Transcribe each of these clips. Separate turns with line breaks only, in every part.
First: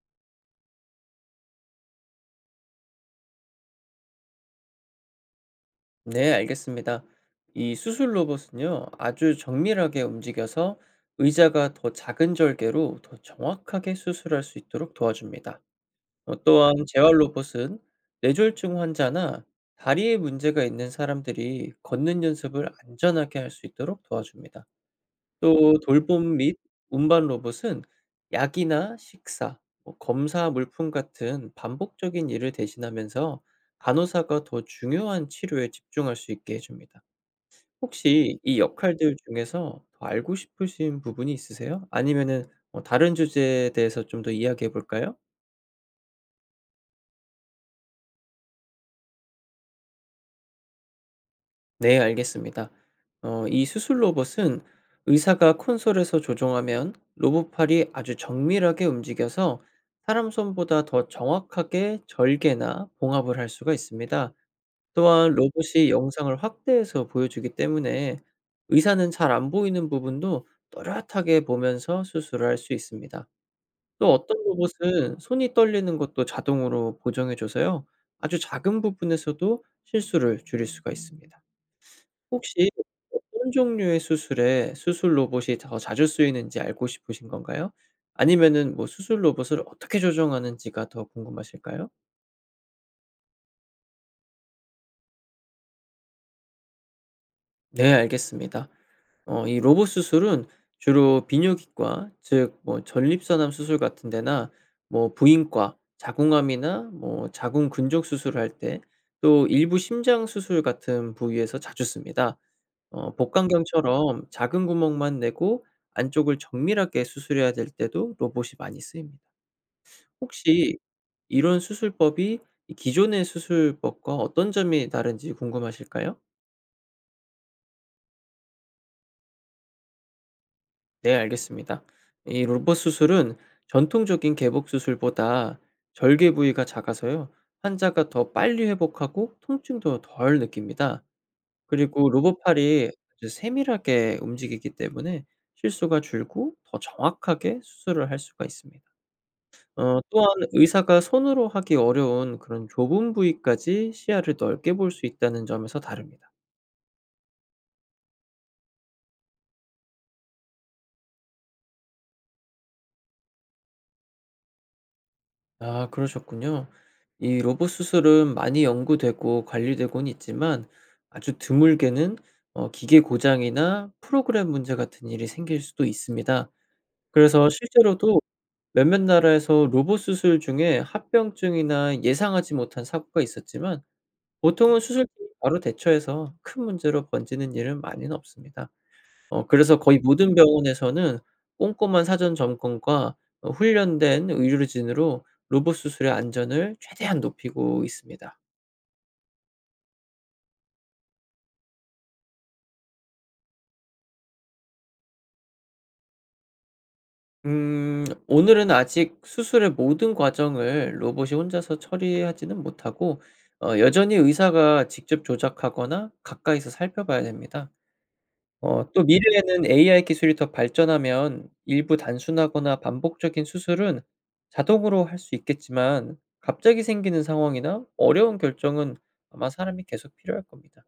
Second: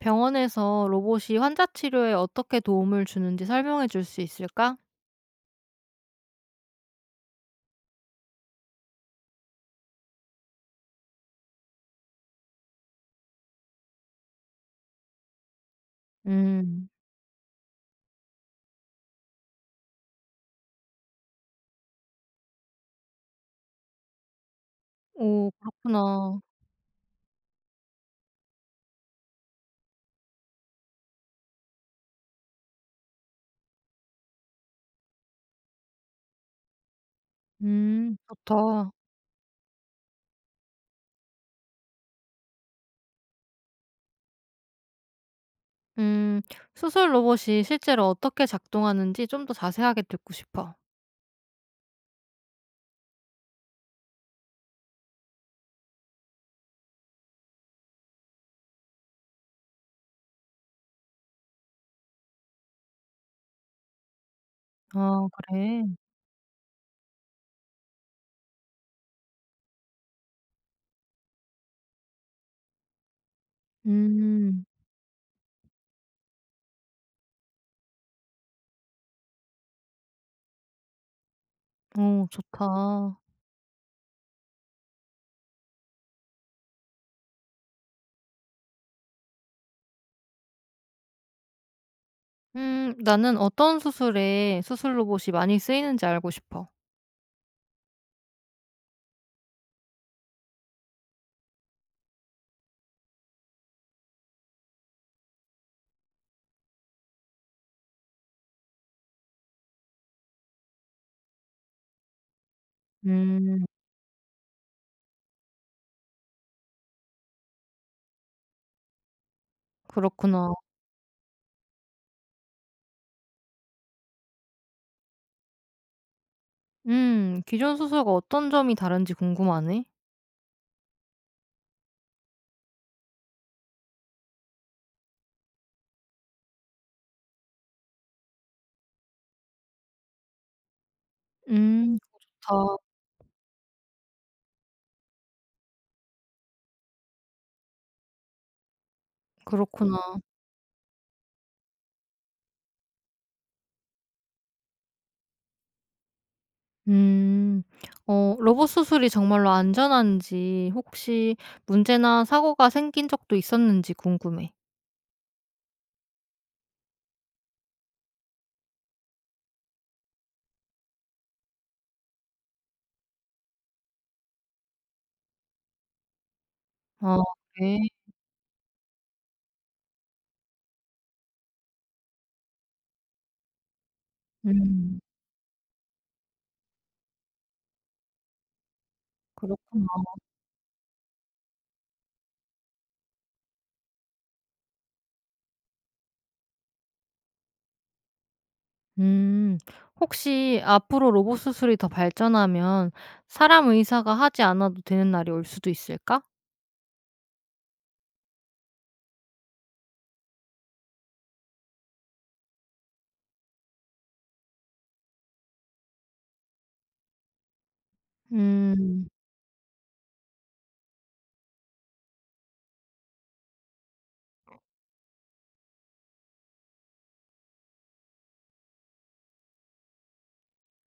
병원에서 로봇이 환자 치료에 어떻게 도움을 주는지 설명해 줄 수 있을까?
네, 알겠습니다. 이 수술 로봇은요, 아주 정밀하게 움직여서 의자가 더 작은 절개로 더 정확하게 수술할 수 있도록 도와줍니다. 또한
음,
재활 로봇은 뇌졸중 환자나 다리에 문제가 있는 사람들이 걷는 연습을 안전하게 할 수 있도록 도와줍니다.
오,
또 돌봄
그렇구나.
및 운반 로봇은 약이나 식사, 뭐 검사 물품 같은 반복적인 일을 대신하면서 간호사가 더 중요한 치료에 집중할 수 있게 해줍니다. 혹시 이
좋다.
역할들 중에서 더 알고 싶으신 부분이 있으세요? 아니면은 뭐 다른 주제에 대해서 좀 더 이야기해 볼까요?
음, 수술 로봇이 실제로 어떻게 작동하는지 좀 더 자세하게 듣고 싶어.
네, 알겠습니다. 이 수술 로봇은 의사가 콘솔에서 조종하면 로봇팔이 아주 정밀하게 움직여서 사람 손보다 더 정확하게 절개나 봉합을 할 수가 있습니다.
아,
또한
그래.
로봇이 영상을 확대해서 보여주기 때문에 의사는 잘 안 보이는 부분도 또렷하게 보면서 수술을 할 수 있습니다. 또 어떤
음,
로봇은 손이 떨리는 것도 자동으로 보정해줘서요. 아주 작은 부분에서도 실수를 줄일 수가 있습니다.
오,
혹시
좋다.
어떤 종류의 수술에 수술 로봇이 더 자주 쓰이는지 알고 싶으신 건가요? 아니면은 뭐 수술 로봇을 어떻게 조정하는지가 더 궁금하실까요?
나는 어떤 수술에 수술 로봇이 많이 쓰이는지 알고 싶어.
네, 알겠습니다. 이 로봇 수술은 주로 비뇨기과, 즉 뭐 전립선암 수술 같은 데나 뭐 부인과 자궁암이나 뭐 자궁 근종 수술을 할 때, 또 일부 심장 수술 같은 부위에서 자주 씁니다.
음,
복강경처럼 작은 구멍만 내고 안쪽을 정밀하게 수술해야 될 때도 로봇이 많이 쓰입니다.
그렇구나.
혹시 이런 수술법이 이 기존의 수술법과 어떤 점이 다른지 궁금하실까요?
기존 수술과 어떤 점이 다른지 궁금하네.
네, 알겠습니다. 이 로봇 수술은 전통적인 개복 수술보다 절개 부위가 작아서요. 환자가 더 빨리 회복하고 통증도 덜 느낍니다.
음,
그리고
좋다.
로봇팔이 아주 세밀하게 움직이기 때문에 실수가 줄고 더 정확하게 수술을 할 수가 있습니다.
그렇구나.
또한 의사가 손으로 하기 어려운 그런 좁은 부위까지 시야를 넓게 볼 수 있다는 점에서 다릅니다.
음. 로봇 수술이 정말로 안전한지 혹시 문제나 사고가 생긴 적도 있었는지 궁금해.
아, 그러셨군요. 이 로봇 수술은 많이 연구되고 관리되곤 있지만 아주 드물게는 기계 고장이나 프로그램 문제 같은 일이 생길 수도 있습니다.
아,
그래서
그래?
실제로도 몇몇 나라에서 로봇 수술 중에 합병증이나 예상하지 못한 사고가 있었지만, 보통은
음.
수술팀이 바로 대처해서 큰 문제로 번지는 일은 많이는 없습니다. 그래서 거의
그렇구나.
모든 병원에서는 꼼꼼한 사전 점검과 훈련된 의료진으로 로봇 수술의 안전을 최대한 높이고 있습니다.
음. 혹시 앞으로 로봇 수술이 더 발전하면 사람 의사가 하지 않아도 되는 날이 올 수도 있을까?
음, 오늘은 아직 수술의 모든 과정을 로봇이 혼자서 처리하지는 못하고 여전히 의사가 직접 조작하거나 가까이서 살펴봐야 됩니다. 또
음.
미래에는 AI 기술이 더 발전하면 일부 단순하거나 반복적인 수술은 자동으로 할 수 있겠지만, 갑자기 생기는 상황이나 어려운 결정은 아마 사람이 계속 필요할 겁니다.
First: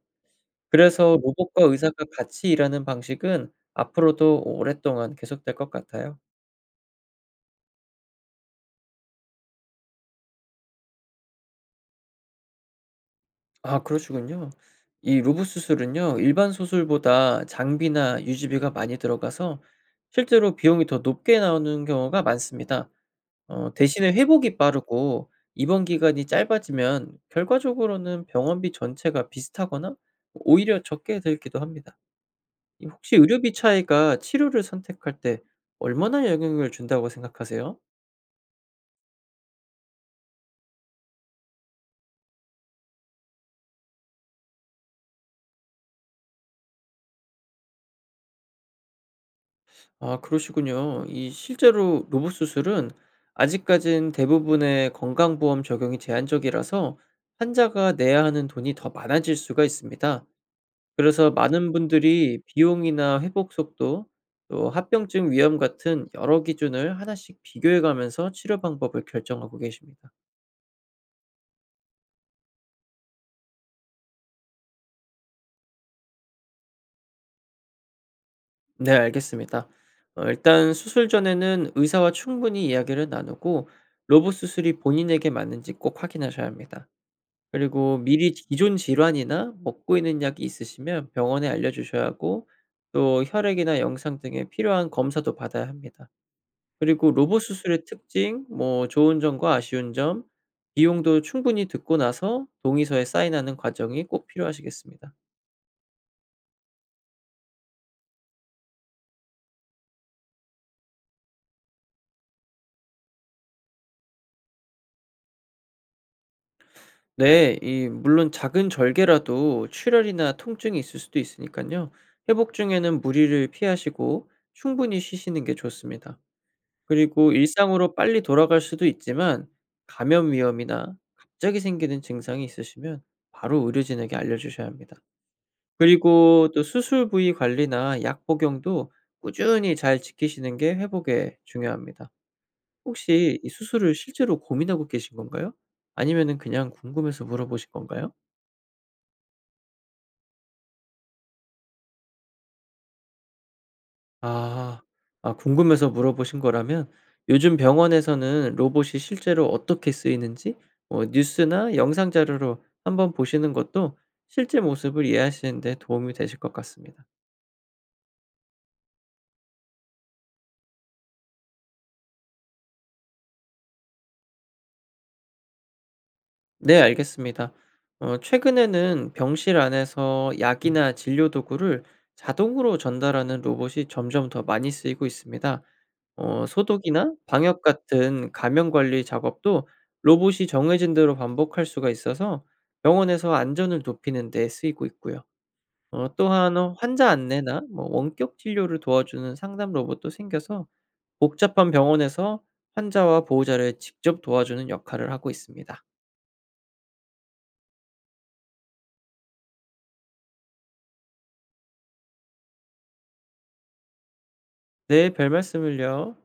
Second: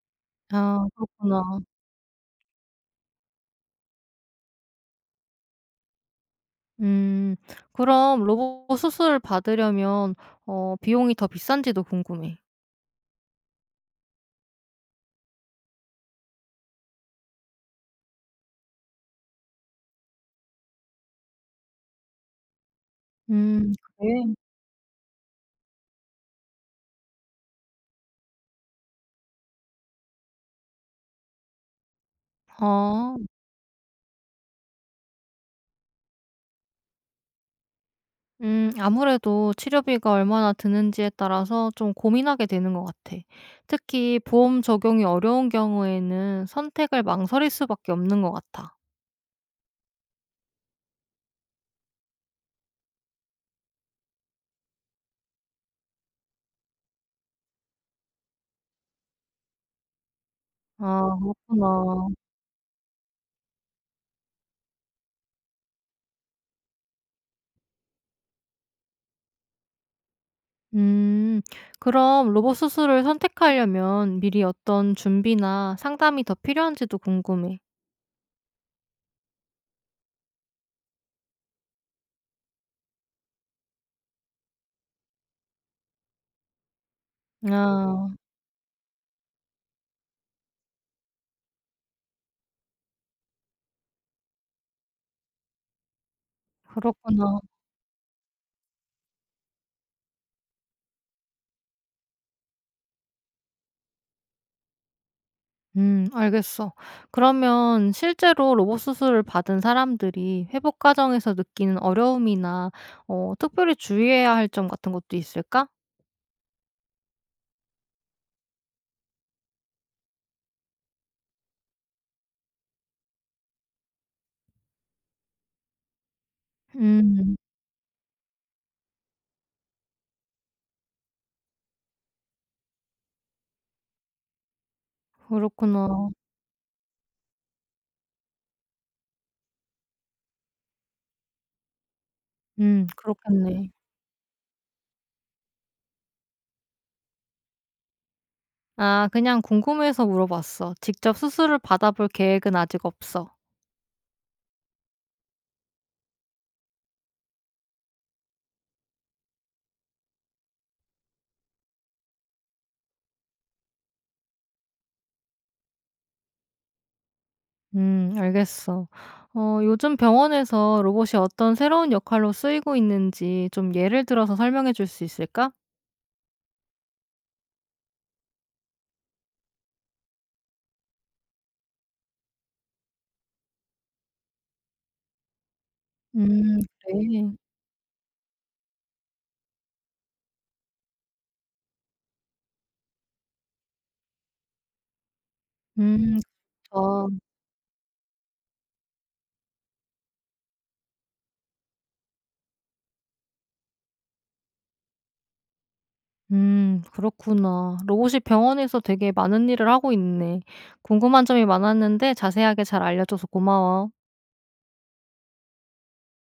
아,
그래서
그렇구나.
로봇과 의사가 같이 일하는 방식은 앞으로도 오랫동안 계속될 것 같아요.
음. 그럼 로봇 수술을 받으려면 비용이 더 비싼지도 궁금해.
아, 그러시군요. 이 로봇 수술은요, 일반 수술보다 장비나 유지비가 많이 들어가서 실제로 비용이 더 높게 나오는 경우가 많습니다.
음,
대신에
그래?
회복이 빠르고 입원 기간이 짧아지면 결과적으로는 병원비 전체가 비슷하거나 오히려 적게 들기도 합니다. 이 혹시
아.
의료비 차이가 치료를 선택할 때 얼마나 영향을 준다고 생각하세요?
아무래도 치료비가 얼마나 드는지에 따라서 좀 고민하게 되는 것 같아. 특히 보험 적용이 어려운 경우에는 선택을 망설일 수밖에 없는 것 같아.
아, 그러시군요. 이 실제로 로봇 수술은 아직까진 대부분의 건강보험 적용이 제한적이라서 환자가 내야 하는 돈이 더 많아질 수가 있습니다.
아,
그래서 많은
그렇구나.
분들이 비용이나 회복 속도, 또 합병증 위험 같은 여러 기준을 하나씩 비교해 가면서 치료 방법을 결정하고 계십니다.
음, 그럼 로봇 수술을 선택하려면 미리 어떤 준비나 상담이 더 필요한지도 궁금해.
네, 알겠습니다. 일단 수술 전에는 의사와 충분히 이야기를 나누고 로봇 수술이 본인에게 맞는지 꼭 확인하셔야 합니다. 그리고
아,
미리 기존 질환이나 먹고 있는 약이 있으시면 병원에 알려주셔야 하고, 또 혈액이나 영상 등의 필요한 검사도 받아야 합니다. 그리고
그렇구나.
로봇 수술의 특징, 뭐 좋은 점과 아쉬운 점, 비용도 충분히 듣고 나서 동의서에 사인하는 과정이 꼭 필요하시겠습니다.
알겠어. 그러면 실제로 로봇 수술을 받은 사람들이 회복 과정에서 느끼는 어려움이나 특별히 주의해야 할 점 같은 것도 있을까?
네. 이 물론 작은 절개라도 출혈이나 통증이 있을 수도 있으니까요, 회복 중에는 무리를 피하시고 충분히 쉬시는 게 좋습니다. 그리고
음,
일상으로 빨리 돌아갈 수도 있지만 감염 위험이나 갑자기 생기는 증상이 있으시면 바로 의료진에게 알려 주셔야 합니다.
그렇구나.
그리고 또 수술 부위 관리나 약 복용도 꾸준히 잘 지키시는 게 회복에 중요합니다.
음,
혹시 이
그렇겠네.
수술을 실제로 고민하고 계신 건가요? 아니면은 그냥 궁금해서 물어보신 건가요?
그냥 궁금해서 물어봤어. 직접 수술을 받아볼 계획은 아직 없어.
아. 아, 궁금해서 물어보신 거라면 요즘 병원에서는 로봇이 실제로 어떻게 쓰이는지 뭐 뉴스나 영상 자료로 한번 보시는 것도 실제 모습을 이해하시는 데 도움이 되실 것 같습니다.
알겠어. 요즘 병원에서 로봇이 어떤 새로운 역할로 쓰이고 있는지 좀 예를 들어서 설명해 줄 수 있을까?
네, 알겠습니다. 최근에는 병실 안에서 약이나 진료 도구를 자동으로 전달하는 로봇이 점점 더 많이 쓰이고 있습니다.
음,
소독이나
그래.
방역 같은 감염 관리 작업도 로봇이 정해진 대로 반복할 수가 있어서 병원에서 안전을 높이는 데 쓰이고 있고요.
음,
또한 환자
그쵸.
안내나 뭐 원격 진료를 도와주는 상담 로봇도 생겨서 복잡한 병원에서 환자와 보호자를 직접 도와주는 역할을 하고 있습니다.
음, 그렇구나. 로봇이 병원에서 되게 많은 일을 하고 있네. 궁금한 점이 많았는데 자세하게 잘 알려줘서 고마워.
네, 별 말씀을요.